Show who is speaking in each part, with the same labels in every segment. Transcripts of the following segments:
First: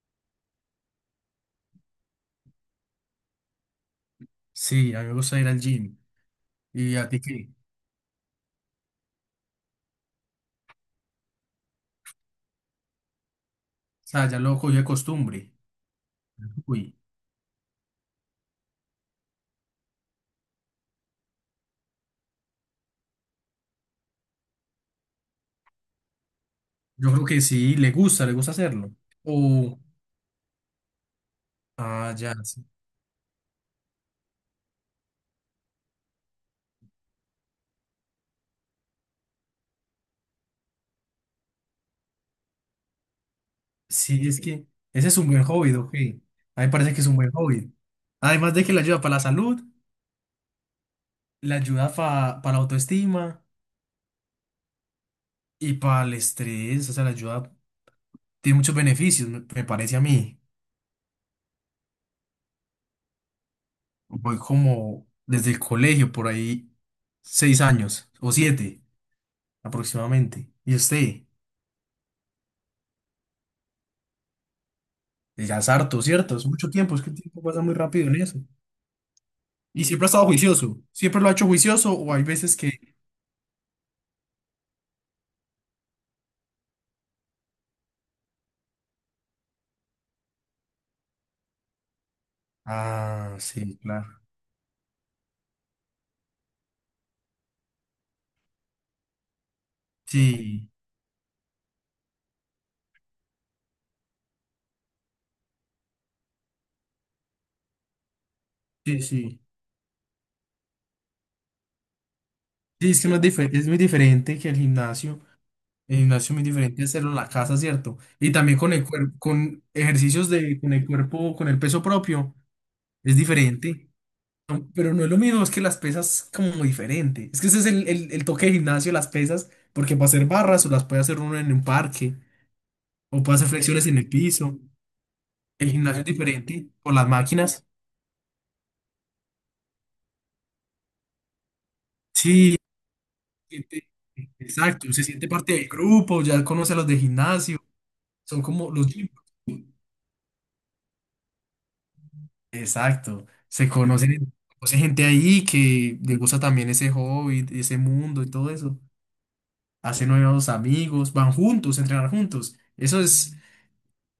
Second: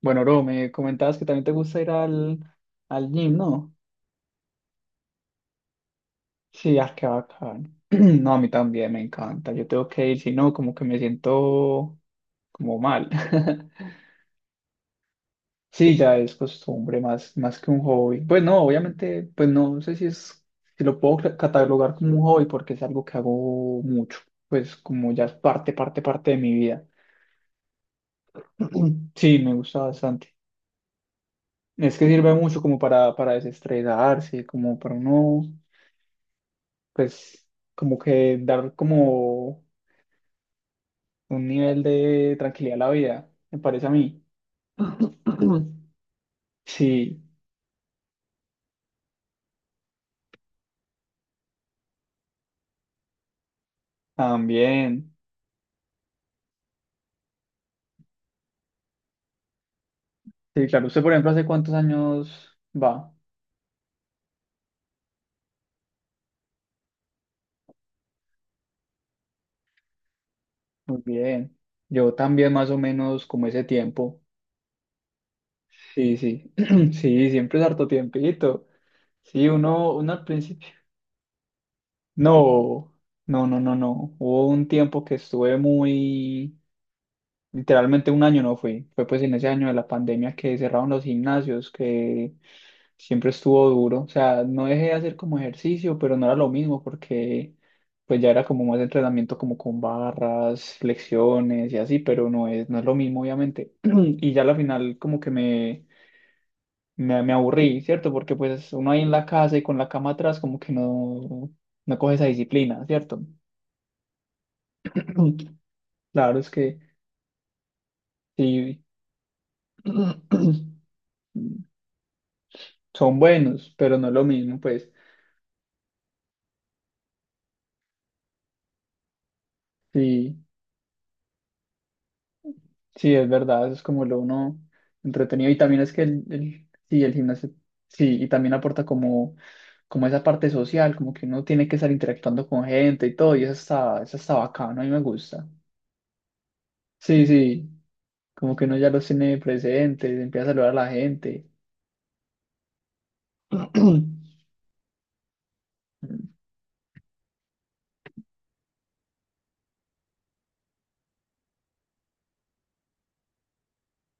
Speaker 1: Bueno, Ro, me comentabas que también te gusta ir al gym, ¿no?
Speaker 2: Sí, a mí me gusta ir al gym.
Speaker 1: Sí,
Speaker 2: ¿Y
Speaker 1: qué
Speaker 2: a ti qué?
Speaker 1: bacán. No, a mí también me encanta. Yo tengo que ir, si no, como que me siento como mal.
Speaker 2: O sea, ya lo cogió de costumbre.
Speaker 1: Sí, ya es
Speaker 2: Uy,
Speaker 1: costumbre más que un hobby. Pues no, obviamente, pues no sé si si lo puedo catalogar como un hobby porque es algo que hago mucho. Pues como ya es parte de mi vida.
Speaker 2: yo creo que sí, le gusta hacerlo.
Speaker 1: Sí, me
Speaker 2: O,
Speaker 1: gusta bastante. Es que
Speaker 2: ah,
Speaker 1: sirve
Speaker 2: ya,
Speaker 1: mucho
Speaker 2: sí.
Speaker 1: como para desestresarse, como para uno pues como que dar como un nivel de tranquilidad a la vida, me parece a mí.
Speaker 2: Sí, es que ese es un buen hobby, ok. A mí me parece que es un
Speaker 1: Sí,
Speaker 2: buen hobby. Además de que le ayuda para la salud, le ayuda para la autoestima
Speaker 1: también.
Speaker 2: y para el estrés, o sea, le ayuda, tiene muchos beneficios, me parece a mí.
Speaker 1: Sí, claro, usted por ejemplo, ¿hace cuántos años va?
Speaker 2: Voy como desde el colegio, por ahí, 6 años o 7 aproximadamente. ¿Y
Speaker 1: Muy
Speaker 2: usted?
Speaker 1: bien. Yo también más o menos como ese tiempo.
Speaker 2: Y ya es harto,
Speaker 1: Sí,
Speaker 2: ¿cierto? Es
Speaker 1: sí.
Speaker 2: mucho tiempo, es que el
Speaker 1: Sí,
Speaker 2: tiempo
Speaker 1: siempre
Speaker 2: pasa
Speaker 1: es
Speaker 2: muy
Speaker 1: harto
Speaker 2: rápido en eso.
Speaker 1: tiempito. Sí,
Speaker 2: Y
Speaker 1: uno,
Speaker 2: siempre ha
Speaker 1: uno al
Speaker 2: estado
Speaker 1: principio.
Speaker 2: juicioso, siempre lo ha hecho juicioso o hay veces
Speaker 1: No,
Speaker 2: que...
Speaker 1: no, no, no, no. Hubo un tiempo que estuve muy. Literalmente un año no fui. Fue pues en ese año de la pandemia que cerraron los gimnasios, que siempre
Speaker 2: Ah,
Speaker 1: estuvo
Speaker 2: sí,
Speaker 1: duro. O
Speaker 2: claro.
Speaker 1: sea, no dejé de hacer como ejercicio, pero no era lo mismo porque pues ya era como más entrenamiento como con
Speaker 2: Sí,
Speaker 1: barras, flexiones y así, pero no no es lo mismo obviamente. Y ya al final como que me aburrí, ¿cierto? Porque pues uno ahí
Speaker 2: sí,
Speaker 1: en la
Speaker 2: sí.
Speaker 1: casa y con la cama atrás como que no, no coge esa disciplina,
Speaker 2: Sí, es que no
Speaker 1: ¿cierto?
Speaker 2: es, es muy diferente que el gimnasio. El gimnasio es
Speaker 1: Claro,
Speaker 2: muy
Speaker 1: es que
Speaker 2: diferente hacerlo en la casa, ¿cierto? Y también con
Speaker 1: sí.
Speaker 2: el cuerpo, con ejercicios de, con el cuerpo, con el peso propio, es
Speaker 1: Son buenos,
Speaker 2: diferente.
Speaker 1: pero no es lo mismo,
Speaker 2: No,
Speaker 1: pues.
Speaker 2: pero no es lo mismo, es que las pesas como muy diferente. Es que ese es el toque de gimnasio, las pesas, porque para hacer
Speaker 1: Sí,
Speaker 2: barras o las puede hacer uno en un parque
Speaker 1: sí,
Speaker 2: o
Speaker 1: es
Speaker 2: puede hacer
Speaker 1: verdad, eso es
Speaker 2: flexiones en
Speaker 1: como
Speaker 2: el
Speaker 1: lo uno
Speaker 2: piso.
Speaker 1: entretenido. Y
Speaker 2: El
Speaker 1: también es
Speaker 2: gimnasio
Speaker 1: que
Speaker 2: es diferente con
Speaker 1: sí,
Speaker 2: las
Speaker 1: el gimnasio,
Speaker 2: máquinas.
Speaker 1: sí, y también aporta como, como esa parte social, como que uno tiene que estar interactuando
Speaker 2: Sí,
Speaker 1: con gente y todo, y eso
Speaker 2: siente-
Speaker 1: eso está bacano, a mí
Speaker 2: exacto,
Speaker 1: me
Speaker 2: se siente
Speaker 1: gusta.
Speaker 2: parte del grupo, ya conoce a los de
Speaker 1: Sí,
Speaker 2: gimnasio,
Speaker 1: sí,
Speaker 2: son
Speaker 1: como que
Speaker 2: como
Speaker 1: uno
Speaker 2: los
Speaker 1: ya los
Speaker 2: gym.
Speaker 1: tiene presentes, empieza a saludar a la gente.
Speaker 2: Exacto, se conocen, conoce gente ahí que le gusta también ese hobby, ese mundo y todo eso. Hace nuevos amigos, van juntos, a entrenar juntos. Eso es,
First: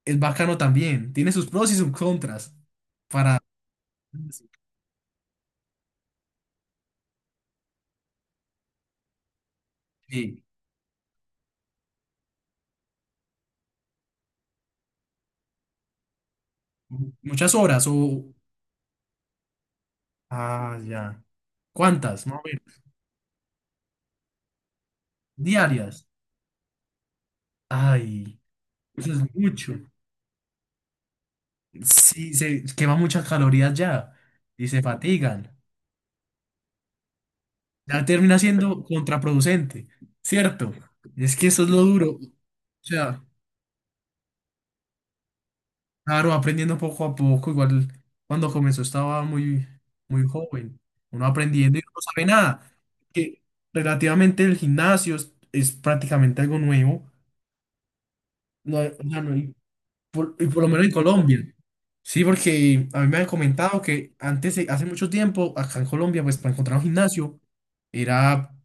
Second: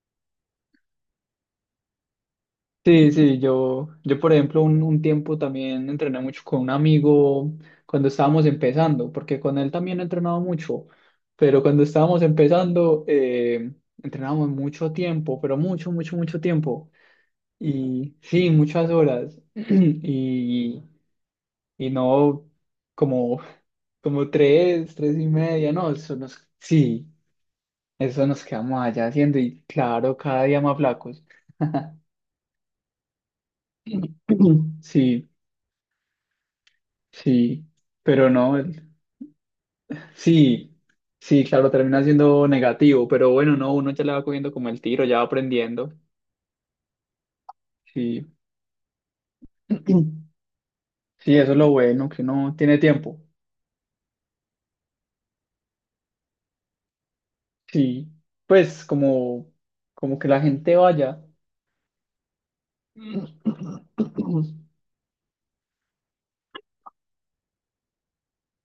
Speaker 2: es bacano también. Tiene sus pros y sus contras
Speaker 1: Sí, sí,
Speaker 2: para
Speaker 1: yo por ejemplo un tiempo también entrené mucho con un amigo cuando estábamos empezando, porque con él también he entrenado
Speaker 2: sí,
Speaker 1: mucho, pero cuando estábamos empezando entrenábamos mucho tiempo, pero mucho, mucho, mucho tiempo.
Speaker 2: muchas horas
Speaker 1: Y
Speaker 2: o...
Speaker 1: sí, muchas horas.
Speaker 2: Ah,
Speaker 1: Y,
Speaker 2: ya.
Speaker 1: y
Speaker 2: ¿Cuántas? Más o
Speaker 1: no
Speaker 2: menos,
Speaker 1: como, como tres y media, no,
Speaker 2: diarias.
Speaker 1: sí, eso
Speaker 2: Ay,
Speaker 1: nos quedamos allá
Speaker 2: eso es
Speaker 1: haciendo y
Speaker 2: mucho.
Speaker 1: claro, cada día más flacos.
Speaker 2: Sí, se quema muchas calorías ya y se
Speaker 1: Sí.
Speaker 2: fatigan.
Speaker 1: Sí,
Speaker 2: Ya
Speaker 1: pero
Speaker 2: termina
Speaker 1: no,
Speaker 2: siendo contraproducente, ¿cierto?
Speaker 1: sí,
Speaker 2: Es
Speaker 1: sí,
Speaker 2: que eso es
Speaker 1: claro,
Speaker 2: lo
Speaker 1: termina
Speaker 2: duro. O
Speaker 1: siendo negativo,
Speaker 2: sea,
Speaker 1: pero bueno, no, uno ya le va cogiendo como el tiro, ya va aprendiendo.
Speaker 2: claro, aprendiendo poco a poco, igual
Speaker 1: Sí,
Speaker 2: cuando comenzó estaba muy, muy joven, uno
Speaker 1: sí, eso es lo
Speaker 2: aprendiendo y no
Speaker 1: bueno, que
Speaker 2: sabe
Speaker 1: uno
Speaker 2: nada.
Speaker 1: tiene tiempo.
Speaker 2: Que relativamente el gimnasio es prácticamente algo nuevo.
Speaker 1: Sí,
Speaker 2: No, o
Speaker 1: pues
Speaker 2: sea, no
Speaker 1: como,
Speaker 2: hay-
Speaker 1: como que
Speaker 2: Por-
Speaker 1: la
Speaker 2: y por lo
Speaker 1: gente
Speaker 2: menos en
Speaker 1: vaya.
Speaker 2: Colombia. Sí, porque a mí me han comentado que antes, hace mucho tiempo, acá en Colombia, pues para encontrar un gimnasio era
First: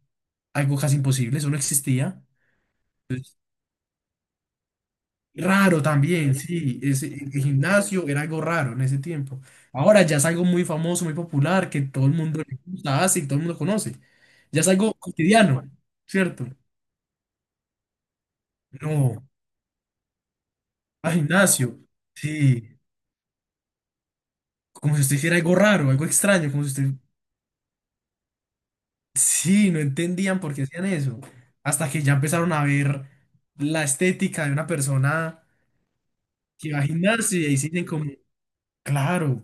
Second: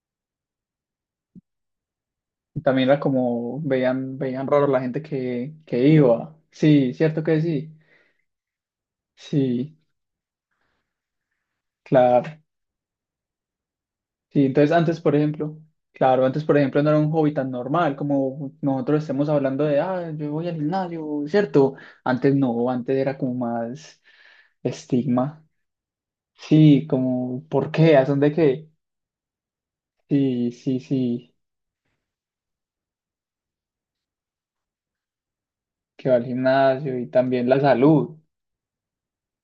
Speaker 2: algo casi imposible, eso no existía.
Speaker 1: También era como, veían raro la gente
Speaker 2: Raro
Speaker 1: que
Speaker 2: también,
Speaker 1: iba.
Speaker 2: sí,
Speaker 1: Sí,
Speaker 2: ese,
Speaker 1: cierto
Speaker 2: el
Speaker 1: que sí.
Speaker 2: gimnasio era algo raro en ese tiempo.
Speaker 1: Sí,
Speaker 2: Ahora ya es algo muy famoso, muy popular, que todo el
Speaker 1: claro.
Speaker 2: mundo le gusta, hace y todo el mundo conoce.
Speaker 1: Sí,
Speaker 2: Ya es
Speaker 1: entonces
Speaker 2: algo
Speaker 1: antes, por ejemplo,
Speaker 2: cotidiano,
Speaker 1: claro, antes,
Speaker 2: ¿cierto?
Speaker 1: por ejemplo, no era un hobby tan normal como nosotros
Speaker 2: No,
Speaker 1: estemos hablando de, ah, yo voy al
Speaker 2: al
Speaker 1: gimnasio, ¿cierto?
Speaker 2: gimnasio,
Speaker 1: Antes no,
Speaker 2: sí,
Speaker 1: antes era como más
Speaker 2: como si usted hiciera
Speaker 1: estigma.
Speaker 2: algo raro, algo extraño, como si
Speaker 1: Sí,
Speaker 2: usted.
Speaker 1: como, ¿por qué? ¿A dónde qué?
Speaker 2: Sí, no entendían
Speaker 1: Sí,
Speaker 2: por qué
Speaker 1: sí,
Speaker 2: hacían eso.
Speaker 1: sí,
Speaker 2: Hasta que ya empezaron a ver la estética de una persona
Speaker 1: que va al
Speaker 2: que va al
Speaker 1: gimnasio y
Speaker 2: gimnasio y
Speaker 1: también
Speaker 2: ahí
Speaker 1: la
Speaker 2: se dicen como,
Speaker 1: salud.
Speaker 2: claro,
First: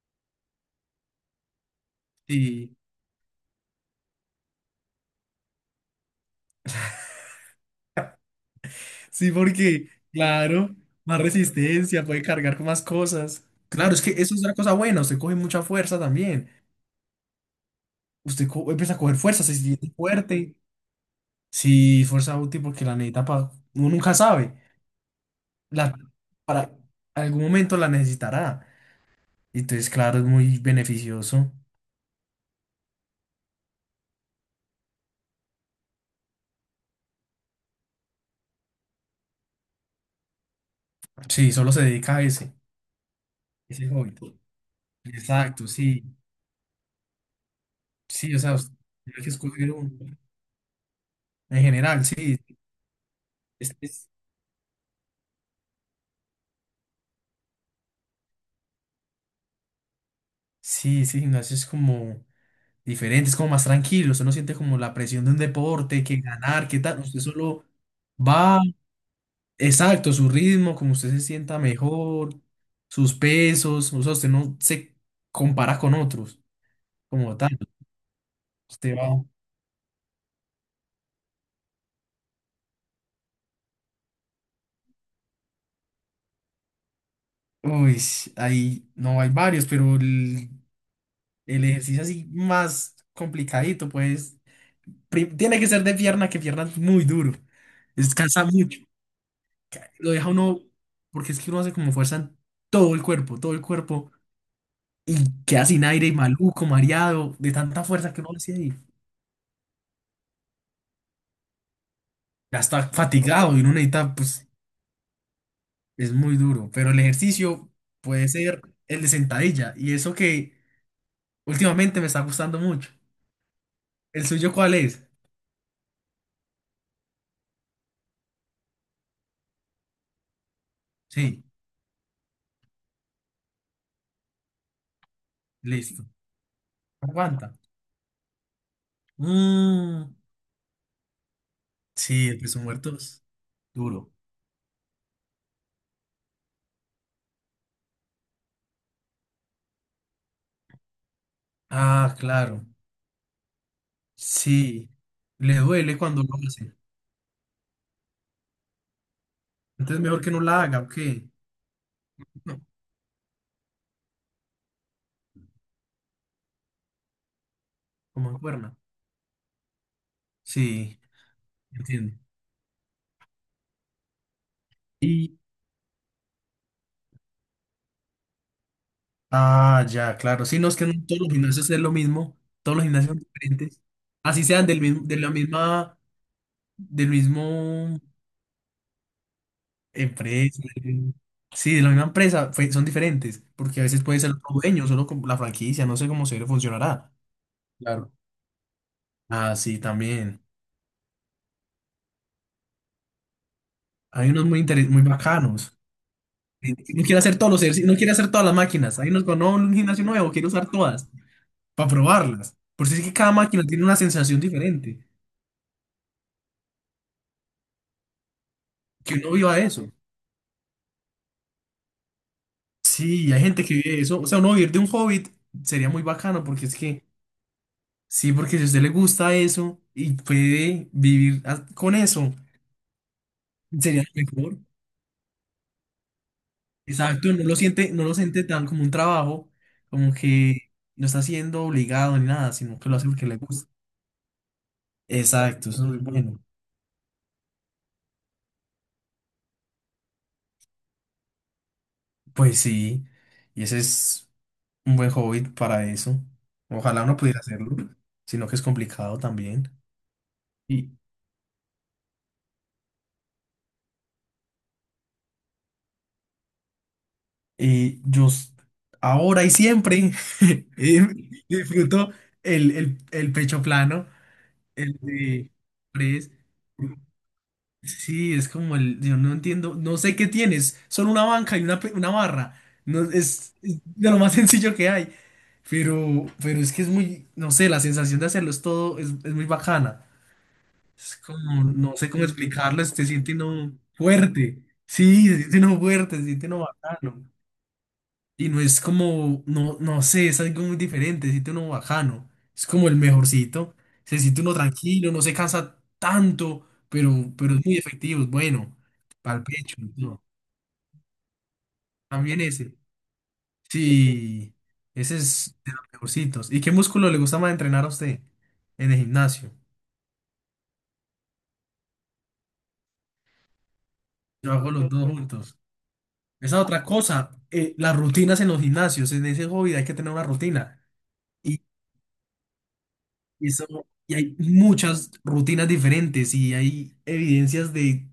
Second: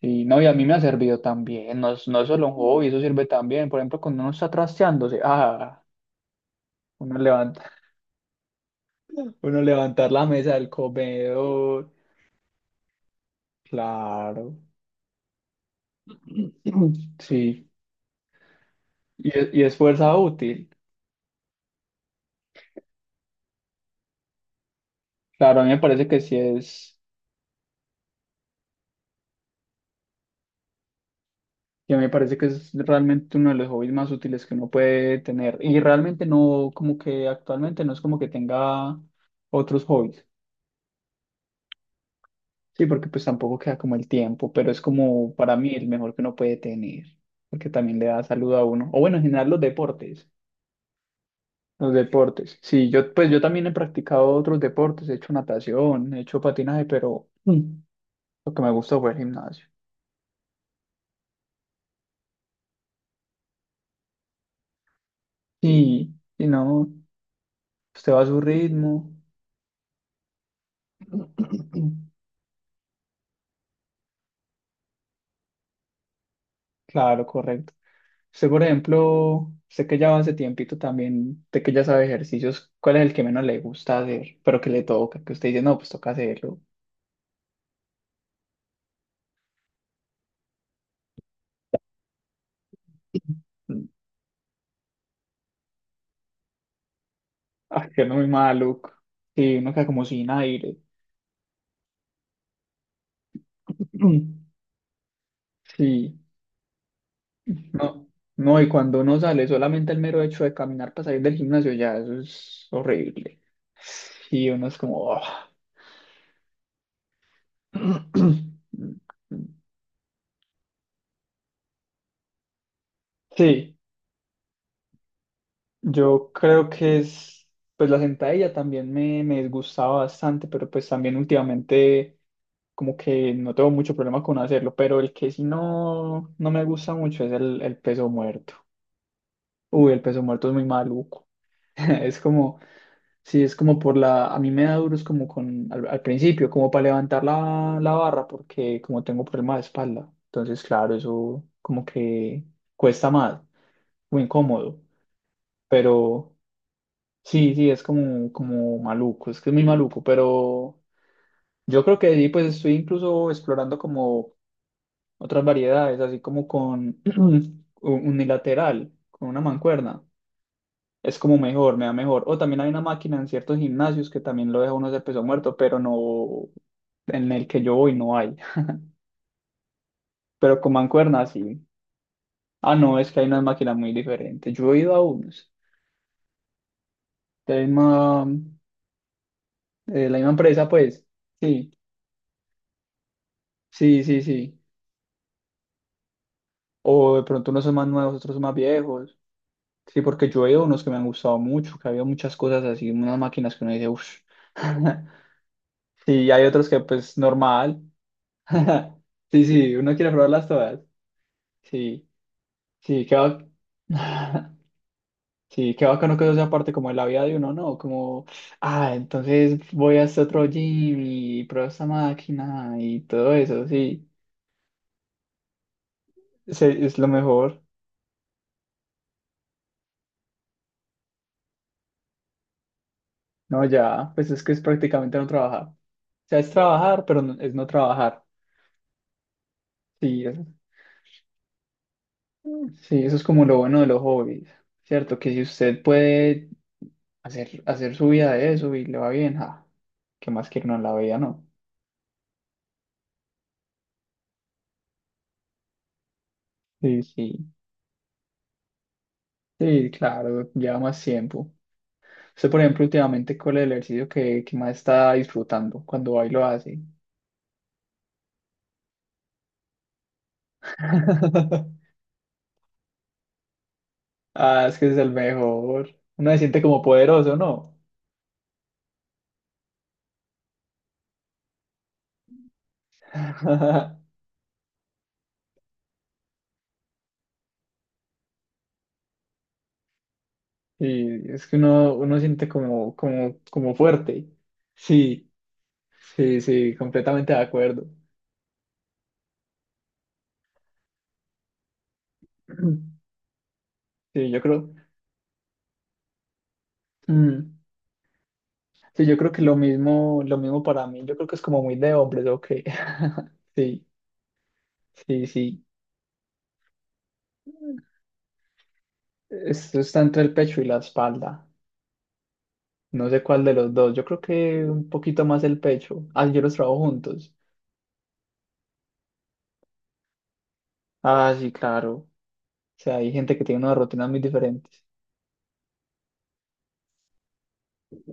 Speaker 1: Sí, no, y a mí me ha servido también, no no es solo un
Speaker 2: sí,
Speaker 1: hobby, eso sirve también. Por ejemplo, cuando uno está trasteándose, ah, uno levanta,
Speaker 2: sí,
Speaker 1: uno
Speaker 2: porque,
Speaker 1: levantar la mesa del
Speaker 2: claro, más
Speaker 1: comedor,
Speaker 2: resistencia, puede cargar con más cosas. Claro, es que eso es una
Speaker 1: claro.
Speaker 2: cosa buena, usted coge mucha fuerza también.
Speaker 1: Sí,
Speaker 2: Usted empieza a coger fuerza, se
Speaker 1: y es
Speaker 2: siente
Speaker 1: fuerza
Speaker 2: fuerte.
Speaker 1: útil.
Speaker 2: Sí, fuerza útil porque la necesita para... Uno nunca sabe.
Speaker 1: Claro, a mí me
Speaker 2: La,
Speaker 1: parece que sí
Speaker 2: para
Speaker 1: es,
Speaker 2: algún momento la necesitará. Entonces, claro, es muy beneficioso.
Speaker 1: y a mí me parece que es realmente uno de los hobbies más útiles que uno puede tener. Y realmente no, como que actualmente no es como que tenga otros hobbies.
Speaker 2: Sí, solo se dedica a ese,
Speaker 1: Sí, porque pues tampoco queda
Speaker 2: ese
Speaker 1: como el
Speaker 2: hobby.
Speaker 1: tiempo, pero es como para
Speaker 2: Exacto,
Speaker 1: mí el
Speaker 2: sí,
Speaker 1: mejor que uno puede tener, porque también le da
Speaker 2: sí, o
Speaker 1: salud
Speaker 2: sea,
Speaker 1: a uno. O bueno, en
Speaker 2: hay que
Speaker 1: general los
Speaker 2: escoger un,
Speaker 1: deportes.
Speaker 2: en
Speaker 1: Los
Speaker 2: general, sí,
Speaker 1: deportes. Sí, yo pues yo también he
Speaker 2: es- es-
Speaker 1: practicado otros deportes, he hecho natación, he hecho patinaje, pero mm, lo que me gusta fue el gimnasio.
Speaker 2: sí, sí, gimnasio es como diferente, es como más tranquilo, usted no siente como la presión de un deporte,
Speaker 1: Sí,
Speaker 2: que
Speaker 1: y
Speaker 2: ganar, que
Speaker 1: no,
Speaker 2: tal, usted solo
Speaker 1: usted va a su
Speaker 2: va,
Speaker 1: ritmo.
Speaker 2: exacto, su ritmo, como usted se sienta mejor, sus pesos, o sea, usted no se compara con otros,
Speaker 1: Claro,
Speaker 2: como tal,
Speaker 1: correcto. Usted, por
Speaker 2: usted va,
Speaker 1: ejemplo, usted que ya va hace tiempito también, de que ya sabe ejercicios, ¿cuál es el que menos le gusta hacer, pero que le toca? Que usted dice, no, pues toca hacerlo.
Speaker 2: uy, ahí, no, hay varios, pero el ejercicio así más
Speaker 1: Mm.
Speaker 2: complicadito, pues. Tiene que ser de pierna, que pierna es muy duro.
Speaker 1: Ay, que no muy
Speaker 2: Descansa mucho.
Speaker 1: maluco. Sí, uno queda como
Speaker 2: Lo deja
Speaker 1: sin
Speaker 2: uno,
Speaker 1: aire.
Speaker 2: porque es que uno hace como fuerza en todo el cuerpo, todo el cuerpo.
Speaker 1: Mm.
Speaker 2: Y queda sin aire y
Speaker 1: Sí,
Speaker 2: maluco, mareado, de tanta
Speaker 1: no,
Speaker 2: fuerza que uno hace
Speaker 1: no, y
Speaker 2: ahí.
Speaker 1: cuando uno sale, solamente el mero hecho de caminar para salir del gimnasio, ya, eso
Speaker 2: Ya
Speaker 1: es
Speaker 2: está
Speaker 1: horrible.
Speaker 2: fatigado y uno necesita,
Speaker 1: Sí
Speaker 2: pues,
Speaker 1: uno es como, "Oh".
Speaker 2: es muy duro. Pero el ejercicio puede ser el de sentadilla. Y eso que últimamente me está gustando mucho.
Speaker 1: Sí,
Speaker 2: ¿El suyo cuál es?
Speaker 1: yo creo que es, pues la sentadilla también me disgustaba bastante, pero pues también
Speaker 2: Sí,
Speaker 1: últimamente como que no tengo mucho problema con hacerlo, pero el que sí
Speaker 2: listo.
Speaker 1: no, no me gusta mucho es
Speaker 2: Aguanta.
Speaker 1: el peso muerto. Uy, el
Speaker 2: Mm.
Speaker 1: peso muerto es muy maluco. Es
Speaker 2: Sí, el
Speaker 1: como,
Speaker 2: peso muerto es
Speaker 1: sí, es como por
Speaker 2: duro.
Speaker 1: la, a mí me da duro es como con, al principio, como para levantar la barra, porque como tengo problema de espalda, entonces claro, eso como
Speaker 2: Ah,
Speaker 1: que
Speaker 2: claro.
Speaker 1: cuesta más, muy incómodo,
Speaker 2: Sí. Le duele cuando
Speaker 1: pero...
Speaker 2: lo hace.
Speaker 1: Sí, sí, es como, como maluco, es que es muy maluco,
Speaker 2: Entonces mejor que no la
Speaker 1: pero
Speaker 2: haga, ¿o qué?
Speaker 1: yo creo que ahí pues
Speaker 2: No,
Speaker 1: estoy incluso explorando como otras variedades, así como con
Speaker 2: como en cuerna.
Speaker 1: unilateral, con una mancuerna,
Speaker 2: Sí,
Speaker 1: es como mejor, me da
Speaker 2: entiendo.
Speaker 1: mejor. O también hay una máquina en ciertos gimnasios que también lo deja uno de peso
Speaker 2: Y,
Speaker 1: muerto, pero no, en el que yo voy no hay,
Speaker 2: ah, ya, claro. Sí,
Speaker 1: pero
Speaker 2: no
Speaker 1: con
Speaker 2: es que no todos
Speaker 1: mancuerna
Speaker 2: los
Speaker 1: sí.
Speaker 2: gimnasios es lo mismo.
Speaker 1: Ah,
Speaker 2: Todos los
Speaker 1: no, es
Speaker 2: gimnasios son
Speaker 1: que hay unas máquinas
Speaker 2: diferentes.
Speaker 1: muy
Speaker 2: Así
Speaker 1: diferentes,
Speaker 2: sean
Speaker 1: yo he
Speaker 2: del
Speaker 1: ido a
Speaker 2: mismo, de la
Speaker 1: unos,
Speaker 2: misma, del
Speaker 1: de la
Speaker 2: mismo
Speaker 1: misma, de la misma
Speaker 2: empresa.
Speaker 1: empresa pues, sí,
Speaker 2: Sí, de la misma empresa, son diferentes. Porque a veces puede ser otro
Speaker 1: sí.
Speaker 2: dueño, solo con la franquicia, no sé cómo se funcionará.
Speaker 1: O de pronto unos son más
Speaker 2: Claro.
Speaker 1: nuevos, otros son más viejos.
Speaker 2: Ah, sí,
Speaker 1: Sí, porque
Speaker 2: también.
Speaker 1: yo veo unos que me han gustado mucho, que había muchas cosas así, unas máquinas que uno dice, uff.
Speaker 2: Hay unos muy bacanos.
Speaker 1: Sí, hay otros que
Speaker 2: No
Speaker 1: pues
Speaker 2: quiere hacer todos los
Speaker 1: normal.
Speaker 2: ejercicios, no quiere hacer todas las máquinas. Hay unos
Speaker 1: Sí,
Speaker 2: cuando no, un
Speaker 1: sí, uno
Speaker 2: gimnasio
Speaker 1: quiere
Speaker 2: nuevo,
Speaker 1: probarlas
Speaker 2: quiero usar
Speaker 1: todas.
Speaker 2: todas para
Speaker 1: Sí,
Speaker 2: probarlas. Por si es
Speaker 1: sí,
Speaker 2: que
Speaker 1: qué
Speaker 2: cada
Speaker 1: va.
Speaker 2: máquina tiene una sensación diferente.
Speaker 1: Sí, qué bacano que eso sea parte como de la vida de uno, ¿no? Como, ah,
Speaker 2: Que uno viva
Speaker 1: entonces
Speaker 2: eso.
Speaker 1: voy a este otro gym y pruebo esta máquina y todo
Speaker 2: Sí, hay gente
Speaker 1: eso,
Speaker 2: que vive
Speaker 1: sí.
Speaker 2: eso. O sea, uno vivir de un hobbit sería muy bacano porque es
Speaker 1: Es
Speaker 2: que,
Speaker 1: lo mejor.
Speaker 2: sí, porque si a usted le gusta eso y puede vivir con eso,
Speaker 1: No,
Speaker 2: sería
Speaker 1: ya,
Speaker 2: lo
Speaker 1: pues es que
Speaker 2: mejor.
Speaker 1: es prácticamente no trabajar. O sea, es trabajar, pero
Speaker 2: Exacto, no
Speaker 1: es
Speaker 2: lo
Speaker 1: no
Speaker 2: siente, no lo
Speaker 1: trabajar.
Speaker 2: siente tan como un trabajo, como
Speaker 1: Sí, eso,
Speaker 2: que no está siendo obligado ni nada, sino que lo
Speaker 1: sí,
Speaker 2: hace
Speaker 1: eso es
Speaker 2: porque le
Speaker 1: como lo
Speaker 2: gusta.
Speaker 1: bueno de los hobbies, ¿cierto? Que si
Speaker 2: Exacto, eso
Speaker 1: usted
Speaker 2: es muy bueno.
Speaker 1: puede hacer su vida de eso y le va bien, ja, ¿qué más quiere uno en la vida, no?
Speaker 2: Pues sí, y ese es un buen hobby para eso.
Speaker 1: Sí,
Speaker 2: Ojalá uno pudiera
Speaker 1: sí,
Speaker 2: hacerlo, sino que es complicado también.
Speaker 1: sí, claro, lleva
Speaker 2: Y,
Speaker 1: más tiempo. Usted, por ejemplo, últimamente, ¿cuál es el ejercicio que más está disfrutando cuando va y lo hace?
Speaker 2: y ahora y siempre eh, disfruto el pecho plano,
Speaker 1: Ah, es que
Speaker 2: el
Speaker 1: es el
Speaker 2: de
Speaker 1: mejor. Uno
Speaker 2: press.
Speaker 1: se siente como poderoso, ¿no?
Speaker 2: Sí, es como el, yo no entiendo, no sé qué tienes, solo una banca y una barra. No, es de lo más sencillo que hay. Pero es que es muy, no sé, la sensación de hacerlo es todo, es muy bacana. Es
Speaker 1: Y es que
Speaker 2: como, no sé
Speaker 1: uno
Speaker 2: cómo
Speaker 1: siente
Speaker 2: explicarles, te siente
Speaker 1: como
Speaker 2: uno
Speaker 1: fuerte.
Speaker 2: fuerte. Sí,
Speaker 1: Sí,
Speaker 2: se siente uno fuerte, se
Speaker 1: sí,
Speaker 2: siente uno
Speaker 1: sí,
Speaker 2: bacano.
Speaker 1: completamente de acuerdo.
Speaker 2: Y no es como, no, no sé, es algo muy diferente, se siente uno bacano. Es como el mejorcito. Se
Speaker 1: Sí, yo
Speaker 2: siente uno
Speaker 1: creo,
Speaker 2: tranquilo, no se cansa tanto, pero,
Speaker 1: mm,
Speaker 2: pero es muy efectivo, es bueno.
Speaker 1: sí, yo creo
Speaker 2: Para
Speaker 1: que
Speaker 2: el pecho, ¿no?
Speaker 1: lo mismo para mí. Yo creo que es como muy de hombres,
Speaker 2: También
Speaker 1: ok.
Speaker 2: ese.
Speaker 1: Sí,
Speaker 2: Sí, ese
Speaker 1: sí,
Speaker 2: es
Speaker 1: sí.
Speaker 2: de los mejorcitos. ¿Y qué músculo le gusta más entrenar a usted en el gimnasio?
Speaker 1: Esto está entre el pecho y la espalda. No sé cuál de los dos. Yo creo
Speaker 2: Yo
Speaker 1: que
Speaker 2: hago
Speaker 1: un
Speaker 2: los dos
Speaker 1: poquito más
Speaker 2: juntos.
Speaker 1: el pecho. Ah, yo los
Speaker 2: Esa es
Speaker 1: trabajo
Speaker 2: otra cosa,
Speaker 1: juntos.
Speaker 2: las rutinas en los gimnasios, en ese hobby hay que tener una rutina.
Speaker 1: Ah, sí,
Speaker 2: Y,
Speaker 1: claro. O sea, hay gente que tiene unas
Speaker 2: eso,
Speaker 1: rutinas
Speaker 2: y
Speaker 1: muy
Speaker 2: hay
Speaker 1: diferentes.
Speaker 2: muchas rutinas diferentes y hay evidencias de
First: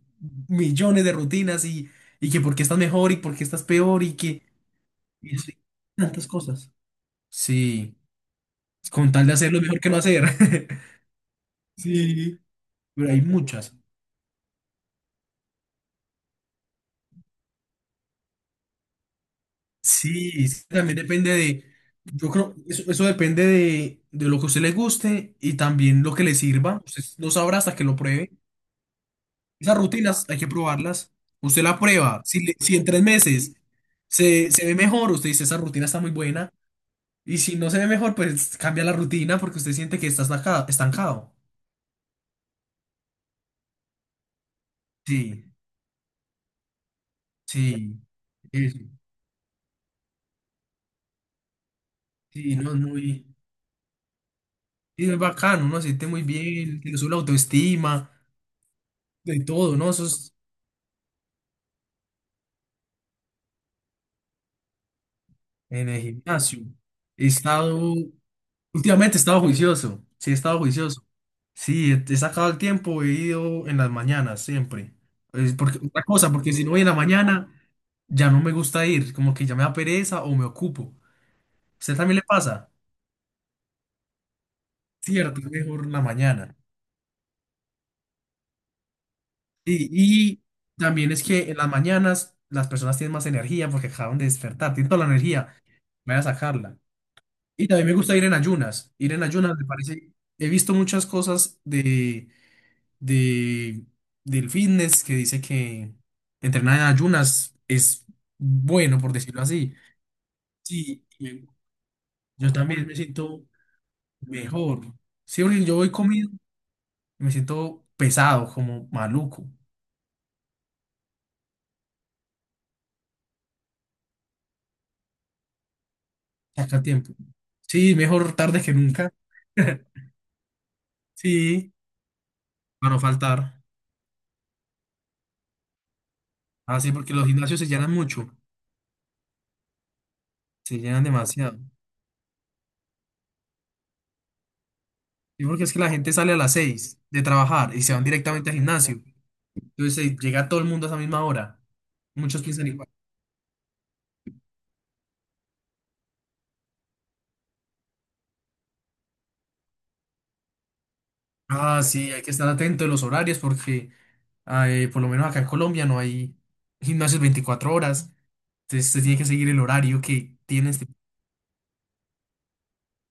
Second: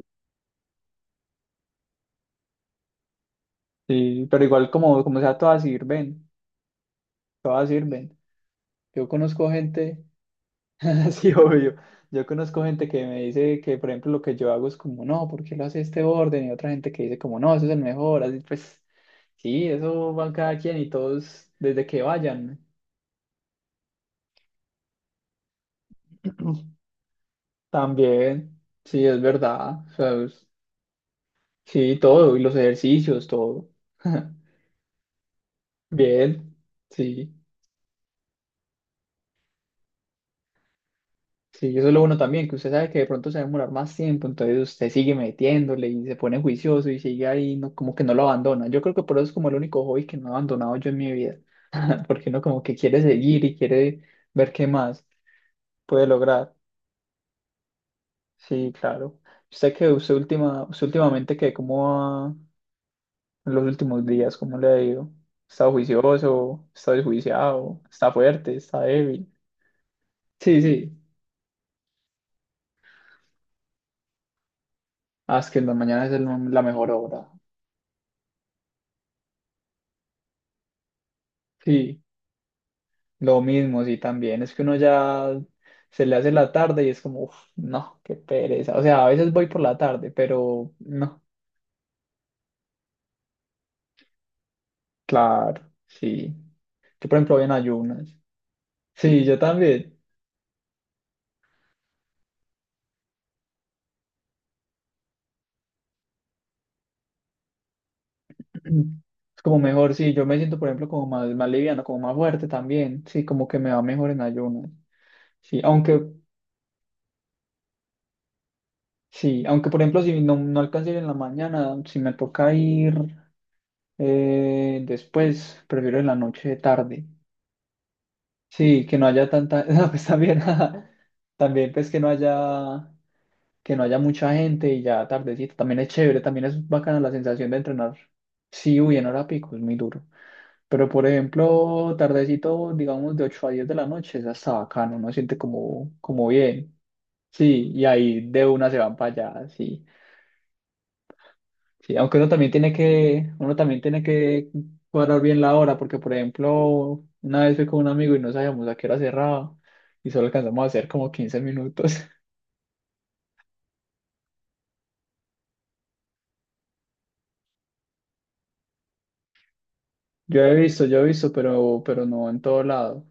Speaker 2: millones de rutinas y que por qué estás mejor y por qué estás peor y
Speaker 1: Sí, pero
Speaker 2: que
Speaker 1: igual como, como
Speaker 2: y
Speaker 1: sea,
Speaker 2: eso, y
Speaker 1: todas
Speaker 2: tantas
Speaker 1: sirven.
Speaker 2: cosas.
Speaker 1: Todas
Speaker 2: Sí,
Speaker 1: sirven. Yo
Speaker 2: con tal de
Speaker 1: conozco
Speaker 2: hacer lo mejor que no
Speaker 1: gente,
Speaker 2: hacer.
Speaker 1: sí, obvio, yo
Speaker 2: Sí,
Speaker 1: conozco gente que
Speaker 2: pero hay
Speaker 1: me dice
Speaker 2: muchas.
Speaker 1: que, por ejemplo, lo que yo hago es como, no, ¿por qué lo hace este orden? Y otra gente que dice como, no, eso es el mejor, así pues, sí, eso van
Speaker 2: Sí,
Speaker 1: cada
Speaker 2: sí,
Speaker 1: quien y
Speaker 2: también depende
Speaker 1: todos
Speaker 2: de,
Speaker 1: desde que
Speaker 2: yo creo,
Speaker 1: vayan.
Speaker 2: eso depende de lo que a usted le guste y también lo que le sirva. Usted no sabrá hasta que lo pruebe.
Speaker 1: También, sí, es
Speaker 2: Esas
Speaker 1: verdad, o sea,
Speaker 2: rutinas hay
Speaker 1: es-
Speaker 2: que probarlas. Usted la
Speaker 1: sí,
Speaker 2: prueba.
Speaker 1: todo,
Speaker 2: Si,
Speaker 1: y los
Speaker 2: le- si en 3
Speaker 1: ejercicios,
Speaker 2: meses
Speaker 1: todo.
Speaker 2: se ve mejor, usted dice, esa rutina está muy buena.
Speaker 1: Bien, sí.
Speaker 2: Y si no se ve mejor, pues cambia la rutina porque usted siente que está estancado estancado.
Speaker 1: Sí, eso es lo bueno también, que usted sabe que de pronto se va a demorar más tiempo, entonces usted sigue
Speaker 2: Sí,
Speaker 1: metiéndole y se pone juicioso y sigue ahí, no, como
Speaker 2: sí,
Speaker 1: que no lo abandona.
Speaker 2: eso.
Speaker 1: Yo creo que por eso es como el único hobby que no he abandonado yo en mi vida, porque uno
Speaker 2: Sí,
Speaker 1: como
Speaker 2: no,
Speaker 1: que
Speaker 2: es
Speaker 1: quiere
Speaker 2: muy,
Speaker 1: seguir y quiere ver qué más
Speaker 2: sí, es bacano, uno se
Speaker 1: puede
Speaker 2: siente muy
Speaker 1: lograr.
Speaker 2: bien, que le sube la autoestima,
Speaker 1: Sí, claro.
Speaker 2: de
Speaker 1: Usted
Speaker 2: todo,
Speaker 1: que
Speaker 2: ¿no? Eso es
Speaker 1: usted últimamente que cómo va en los últimos días, ¿cómo le ha ido? ¿Está
Speaker 2: en el gimnasio.
Speaker 1: juicioso? ¿Está
Speaker 2: He
Speaker 1: desjuiciado?
Speaker 2: estado,
Speaker 1: ¿Está fuerte? ¿Está
Speaker 2: Últimamente he
Speaker 1: débil?
Speaker 2: estado juicioso, sí, he estado
Speaker 1: Sí, sí.
Speaker 2: juicioso. Sí, he sacado el tiempo, he ido en las mañanas siempre.
Speaker 1: Ah, es
Speaker 2: Es
Speaker 1: que en la
Speaker 2: porque, otra
Speaker 1: mañana es
Speaker 2: cosa, porque
Speaker 1: la
Speaker 2: si no voy en
Speaker 1: mejor
Speaker 2: la
Speaker 1: hora.
Speaker 2: mañana, ya no me gusta ir, como que ya me da pereza o me ocupo. ¿A usted
Speaker 1: Sí.
Speaker 2: también le pasa?
Speaker 1: Lo mismo, sí, también. Es que uno ya
Speaker 2: Cierto, es mejor la
Speaker 1: se le hace la
Speaker 2: mañana.
Speaker 1: tarde y es como, uff, no, qué pereza. O sea, a veces voy por la
Speaker 2: Y,
Speaker 1: tarde,
Speaker 2: y
Speaker 1: pero
Speaker 2: también
Speaker 1: no,
Speaker 2: es que en las mañanas las personas tienen más energía porque acaban de despertar, tienen toda la energía,
Speaker 1: claro,
Speaker 2: voy a
Speaker 1: sí.
Speaker 2: sacarla.
Speaker 1: Yo, por ejemplo, voy en
Speaker 2: Y también me
Speaker 1: ayunas.
Speaker 2: gusta ir en
Speaker 1: Sí, yo
Speaker 2: ayunas me
Speaker 1: también.
Speaker 2: parece, he visto muchas cosas de, del fitness que dice que entrenar en ayunas es bueno, por
Speaker 1: Es
Speaker 2: decirlo
Speaker 1: como
Speaker 2: así.
Speaker 1: mejor, sí. Yo me siento, por ejemplo,
Speaker 2: Sí,
Speaker 1: como más,
Speaker 2: y
Speaker 1: más liviano, como más fuerte
Speaker 2: yo también me
Speaker 1: también. Sí,
Speaker 2: siento
Speaker 1: como que me va mejor en ayunas.
Speaker 2: mejor. Sí,
Speaker 1: Sí,
Speaker 2: porque yo voy
Speaker 1: aunque,
Speaker 2: comido y me siento pesado, como
Speaker 1: sí,
Speaker 2: maluco.
Speaker 1: aunque, por ejemplo, si no, no alcanzo a ir en la mañana, si me toca ir después, prefiero en la noche
Speaker 2: Saca
Speaker 1: tarde.
Speaker 2: tiempo. Sí, mejor tarde que
Speaker 1: Sí, que no
Speaker 2: nunca.
Speaker 1: haya tanta, no, pues también, también
Speaker 2: Sí,
Speaker 1: pues
Speaker 2: para no faltar.
Speaker 1: que no haya mucha gente y ya tardecito, también es chévere, también es
Speaker 2: Así,
Speaker 1: bacana la
Speaker 2: porque los
Speaker 1: sensación de
Speaker 2: gimnasios se llenan
Speaker 1: entrenar,
Speaker 2: mucho,
Speaker 1: sí, uy, en hora pico, es muy duro,
Speaker 2: se
Speaker 1: pero
Speaker 2: llenan
Speaker 1: por
Speaker 2: demasiado.
Speaker 1: ejemplo, tardecito, digamos de 8 a 10 de la noche, es hasta bacano, uno siente
Speaker 2: Y porque es que la
Speaker 1: como,
Speaker 2: gente
Speaker 1: como
Speaker 2: sale a las
Speaker 1: bien,
Speaker 2: 6 de
Speaker 1: sí,
Speaker 2: trabajar y
Speaker 1: y
Speaker 2: se van
Speaker 1: ahí de
Speaker 2: directamente al
Speaker 1: una se van
Speaker 2: gimnasio.
Speaker 1: para allá, sí.
Speaker 2: Entonces llega todo el mundo a esa misma hora.
Speaker 1: Sí, aunque uno
Speaker 2: Muchos
Speaker 1: también
Speaker 2: piensan
Speaker 1: tiene
Speaker 2: igual.
Speaker 1: que, uno también tiene que cuadrar bien la hora, porque por ejemplo, una vez fui con un amigo y no sabíamos a qué hora cerraba y solo alcanzamos a hacer como 15
Speaker 2: Ah,
Speaker 1: minutos.
Speaker 2: sí, hay que estar atento de los horarios porque por lo menos acá en Colombia no hay gimnasios 24 horas. Entonces usted tiene que seguir el horario que
Speaker 1: Yo he
Speaker 2: tiene
Speaker 1: visto,
Speaker 2: este.
Speaker 1: yo he visto, pero no en todo lado.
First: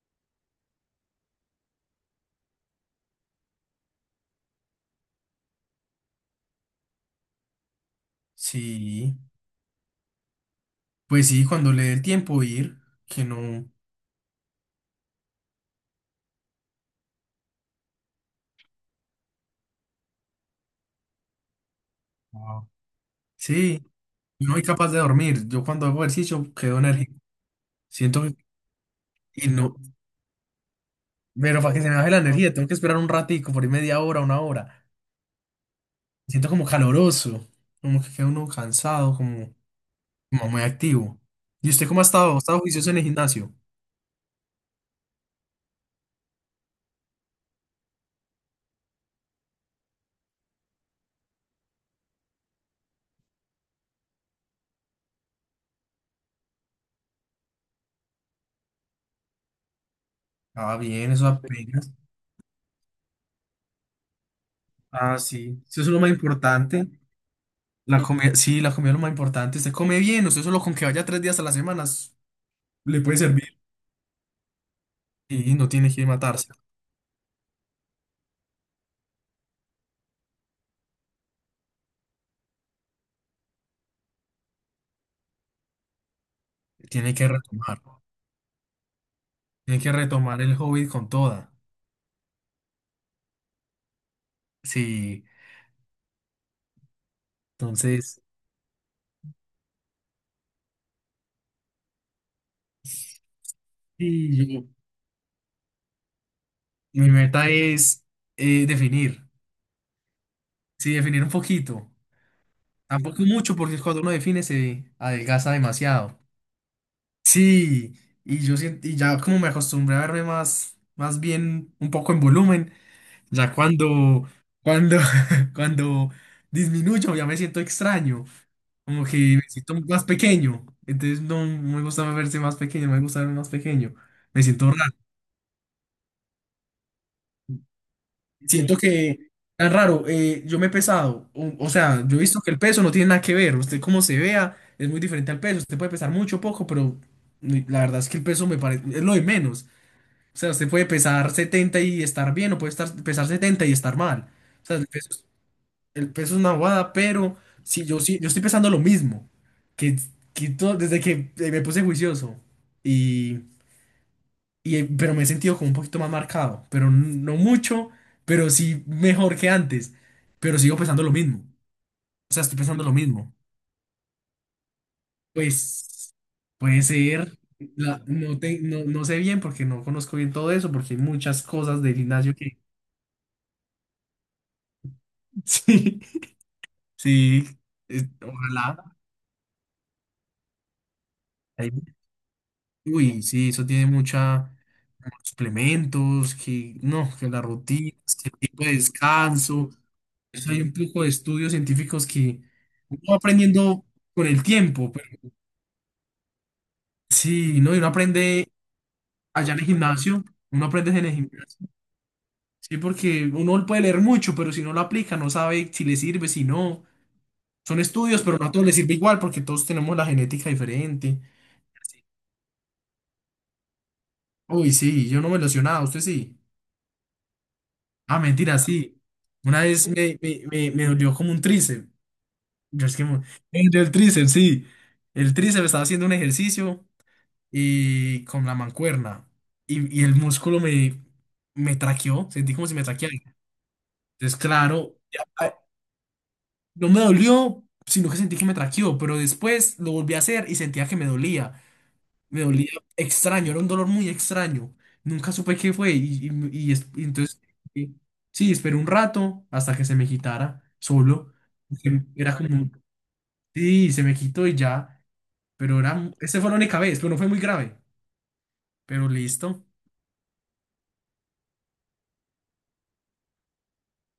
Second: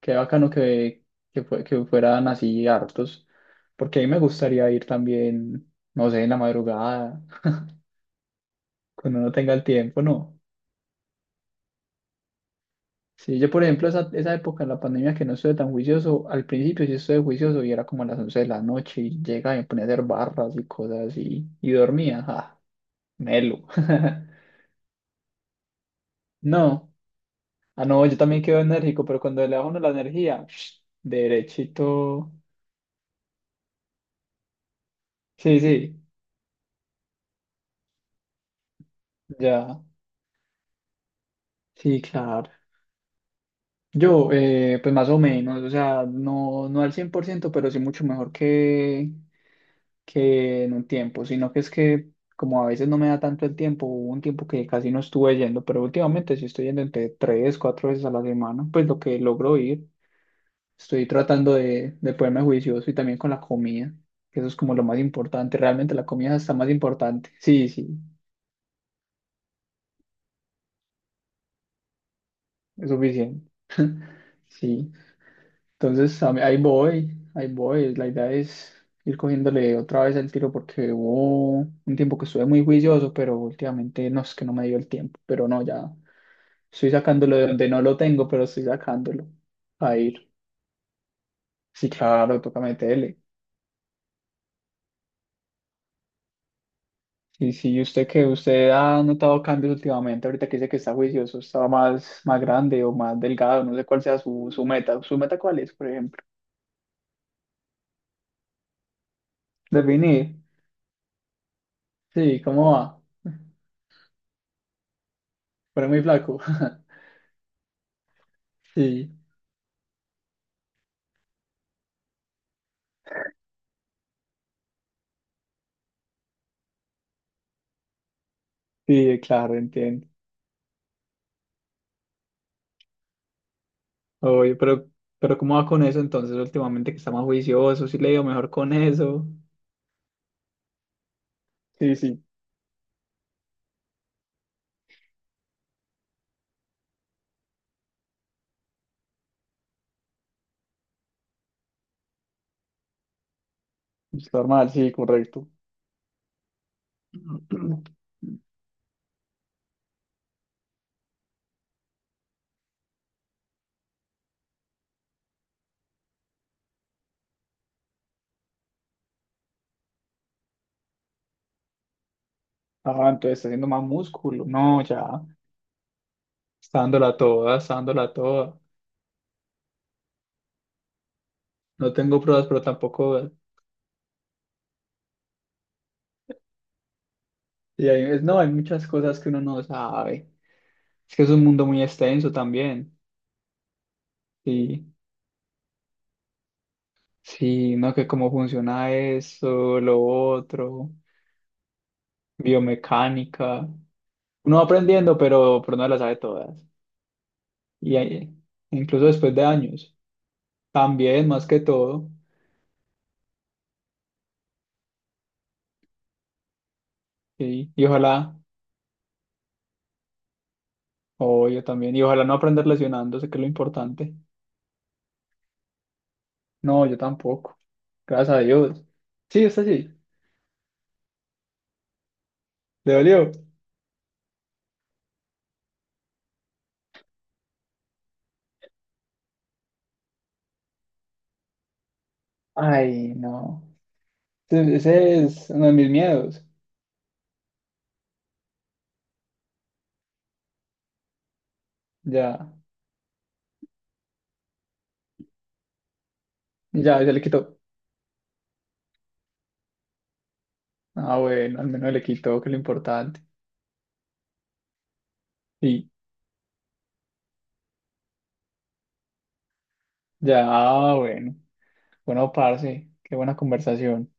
Speaker 1: Qué bacano que fueran así hartos, porque a mí me gustaría ir también, no sé, en la madrugada,
Speaker 2: Sí,
Speaker 1: cuando uno tenga el tiempo, ¿no?
Speaker 2: pues sí, cuando le dé el tiempo ir, que
Speaker 1: Sí, yo por
Speaker 2: no.
Speaker 1: ejemplo esa época en la pandemia que no estuve tan juicioso, al principio sí estuve juicioso y era como a las 11 de la noche y llegaba y me ponía a hacer barras y cosas así y dormía, ah,
Speaker 2: Wow.
Speaker 1: melo.
Speaker 2: Sí, yo no soy capaz de dormir. Yo cuando hago ejercicio quedo
Speaker 1: No,
Speaker 2: energía.
Speaker 1: ah no, yo
Speaker 2: Siento que
Speaker 1: también quedo enérgico, pero cuando
Speaker 2: y
Speaker 1: le bajo
Speaker 2: no,
Speaker 1: uno la energía,
Speaker 2: pero para que se me baje la
Speaker 1: derechito.
Speaker 2: energía tengo que esperar un ratico, por ahí media hora, una hora.
Speaker 1: Sí, sí,
Speaker 2: Siento como caloroso, como que queda uno cansado, como
Speaker 1: ya,
Speaker 2: como muy activo. ¿Y usted
Speaker 1: sí,
Speaker 2: cómo ha estado? ¿Ha
Speaker 1: claro.
Speaker 2: estado juicioso en el gimnasio?
Speaker 1: Yo, pues más o menos, o sea, no, no al 100%, pero sí mucho mejor que en un tiempo, sino que es que como a veces no me da tanto el tiempo, hubo un tiempo que casi no estuve yendo, pero últimamente sí estoy yendo entre 3, 4 veces a la semana, pues lo que logro ir,
Speaker 2: Ah,
Speaker 1: estoy
Speaker 2: bien, eso
Speaker 1: tratando
Speaker 2: apenas.
Speaker 1: de ponerme juicioso y también con la comida, que eso es como lo más
Speaker 2: Ah,
Speaker 1: importante,
Speaker 2: sí. Eso es
Speaker 1: realmente
Speaker 2: lo
Speaker 1: la
Speaker 2: más
Speaker 1: comida está más
Speaker 2: importante.
Speaker 1: importante, sí, sí,
Speaker 2: La comida, sí, la comida es lo más importante. Usted come bien, usted solo con que vaya 3 días a la semana
Speaker 1: es
Speaker 2: le puede
Speaker 1: suficiente,
Speaker 2: servir.
Speaker 1: sí.
Speaker 2: Y no tiene que
Speaker 1: Entonces,
Speaker 2: matarse,
Speaker 1: ahí voy, ahí voy. La idea es ir cogiéndole otra vez el tiro porque hubo un tiempo que estuve muy juicioso, pero últimamente no es que no me dio el tiempo. Pero no, ya estoy
Speaker 2: tiene que
Speaker 1: sacándolo de donde
Speaker 2: retomar.
Speaker 1: no lo tengo, pero estoy sacándolo
Speaker 2: Tiene que
Speaker 1: a ir.
Speaker 2: retomar el hobby con toda.
Speaker 1: Sí, claro, toca meterle.
Speaker 2: Sí,
Speaker 1: Y sí, usted
Speaker 2: entonces,
Speaker 1: que usted ha notado cambios últimamente, ahorita que dice que está juicioso, estaba más grande o más delgado, no sé cuál sea
Speaker 2: sí,
Speaker 1: su meta. ¿Su meta cuál es, por ejemplo?
Speaker 2: y mi meta es definir.
Speaker 1: Definir.
Speaker 2: Sí, definir un poquito.
Speaker 1: Sí, ¿cómo va?
Speaker 2: Tampoco mucho, porque cuando uno define se adelgaza
Speaker 1: Pero muy
Speaker 2: demasiado.
Speaker 1: flaco.
Speaker 2: Sí, y yo siento, y
Speaker 1: Sí.
Speaker 2: ya como me acostumbré a verme más, más bien un poco en volumen, ya cuando, cuando, cuando disminuyo ya me siento extraño, como que
Speaker 1: Sí,
Speaker 2: me
Speaker 1: claro,
Speaker 2: siento más
Speaker 1: entiendo.
Speaker 2: pequeño, entonces no me gusta verse más pequeño, me gusta verme más pequeño, me
Speaker 1: Oye,
Speaker 2: siento
Speaker 1: pero,
Speaker 2: raro,
Speaker 1: pero ¿cómo va con eso entonces últimamente que está más juicioso? ¿Sí le ha ido mejor con
Speaker 2: siento
Speaker 1: eso?
Speaker 2: que tan raro, yo me he pesado, o
Speaker 1: Sí,
Speaker 2: sea, yo he
Speaker 1: sí,
Speaker 2: visto que el peso no tiene nada que ver, usted cómo se vea es muy diferente al peso, usted puede pesar mucho o poco, pero la verdad es que el peso me parece, es lo de menos. O sea, usted puede pesar 70 y estar bien, o puede estar, pesar 70 y estar mal.
Speaker 1: es
Speaker 2: O
Speaker 1: normal,
Speaker 2: sea,
Speaker 1: sí, correcto.
Speaker 2: el peso es una bobada, pero si yo, sí yo estoy pesando lo mismo, que, que desde que me puse juicioso, y, pero me he sentido como un poquito más marcado, pero no mucho, pero sí mejor que antes, pero sigo pesando lo mismo. O sea, estoy pesando lo
Speaker 1: Ah,
Speaker 2: mismo.
Speaker 1: entonces está haciendo más músculo. No, ya.
Speaker 2: Pues
Speaker 1: Está
Speaker 2: puede
Speaker 1: dándola
Speaker 2: ser,
Speaker 1: toda, está dándola
Speaker 2: no,
Speaker 1: toda.
Speaker 2: no, no sé bien porque no conozco bien todo eso, porque hay muchas cosas
Speaker 1: No
Speaker 2: del
Speaker 1: tengo
Speaker 2: gimnasio
Speaker 1: pruebas,
Speaker 2: que...
Speaker 1: pero tampoco.
Speaker 2: sí. Sí,
Speaker 1: Y no, hay muchas
Speaker 2: ojalá.
Speaker 1: cosas que uno no sabe. Es que es un mundo muy
Speaker 2: Ahí-
Speaker 1: extenso también.
Speaker 2: Uy, sí, eso tiene mucha
Speaker 1: Sí,
Speaker 2: muchos suplementos, que no, que las
Speaker 1: sí, no,
Speaker 2: rutinas,
Speaker 1: que
Speaker 2: que
Speaker 1: cómo
Speaker 2: el tipo de
Speaker 1: funciona
Speaker 2: descanso.
Speaker 1: eso, lo
Speaker 2: Eso hay un
Speaker 1: otro,
Speaker 2: poco de estudios científicos que uno va
Speaker 1: biomecánica.
Speaker 2: aprendiendo con el
Speaker 1: Uno va
Speaker 2: tiempo.
Speaker 1: aprendiendo,
Speaker 2: Pero,
Speaker 1: pero no las sabe todas.
Speaker 2: sí, ¿no? Y uno
Speaker 1: Y ahí,
Speaker 2: aprende
Speaker 1: incluso después de
Speaker 2: allá en el
Speaker 1: años,
Speaker 2: gimnasio, uno aprende en el
Speaker 1: también, más que
Speaker 2: gimnasio.
Speaker 1: todo.
Speaker 2: Sí, porque uno puede leer mucho, pero si no lo aplica, no sabe si le sirve, si no.
Speaker 1: Y,
Speaker 2: Son
Speaker 1: y
Speaker 2: estudios,
Speaker 1: ojalá,
Speaker 2: pero no a todos les sirve igual porque todos tenemos la genética diferente.
Speaker 1: o yo también, y ojalá no aprender lesionándose, que es lo importante.
Speaker 2: Uy, sí, yo no me lesionaba, usted sí.
Speaker 1: No, yo tampoco.
Speaker 2: Ah,
Speaker 1: Gracias a
Speaker 2: mentira,
Speaker 1: Dios.
Speaker 2: sí.
Speaker 1: Sí,
Speaker 2: Una
Speaker 1: está
Speaker 2: vez
Speaker 1: sí.
Speaker 2: me dolió como un tríceps. Yo
Speaker 1: ¿Le
Speaker 2: es que me
Speaker 1: dolió?
Speaker 2: me dolió el tríceps, sí. El tríceps estaba haciendo un ejercicio y con la mancuerna. Y el músculo me traqueó. Sentí como si me
Speaker 1: Ay,
Speaker 2: traqueara.
Speaker 1: no.
Speaker 2: Entonces,
Speaker 1: Ese
Speaker 2: claro, ya,
Speaker 1: ese es
Speaker 2: ah,
Speaker 1: uno de mis miedos.
Speaker 2: no me dolió, sino que sentí que me traqueó. Pero después lo volví a hacer y sentía que me dolía. Me
Speaker 1: Ya,
Speaker 2: dolía extraño, era un dolor muy extraño. Nunca supe qué fue y, y- y es-
Speaker 1: ya,
Speaker 2: y
Speaker 1: ya le
Speaker 2: entonces,
Speaker 1: quitó.
Speaker 2: eh, sí, esperé un rato hasta que se me quitara
Speaker 1: Ah,
Speaker 2: solo.
Speaker 1: bueno, al menos le
Speaker 2: Porque era
Speaker 1: quitó, que
Speaker 2: vale.
Speaker 1: es lo
Speaker 2: Como,
Speaker 1: importante.
Speaker 2: sí, se me quitó y ya, pero
Speaker 1: Y
Speaker 2: era, esa fue la única vez, pero no fue muy grave, pero listo.
Speaker 1: ya, ah, bueno. Bueno, parce, qué buena conversación.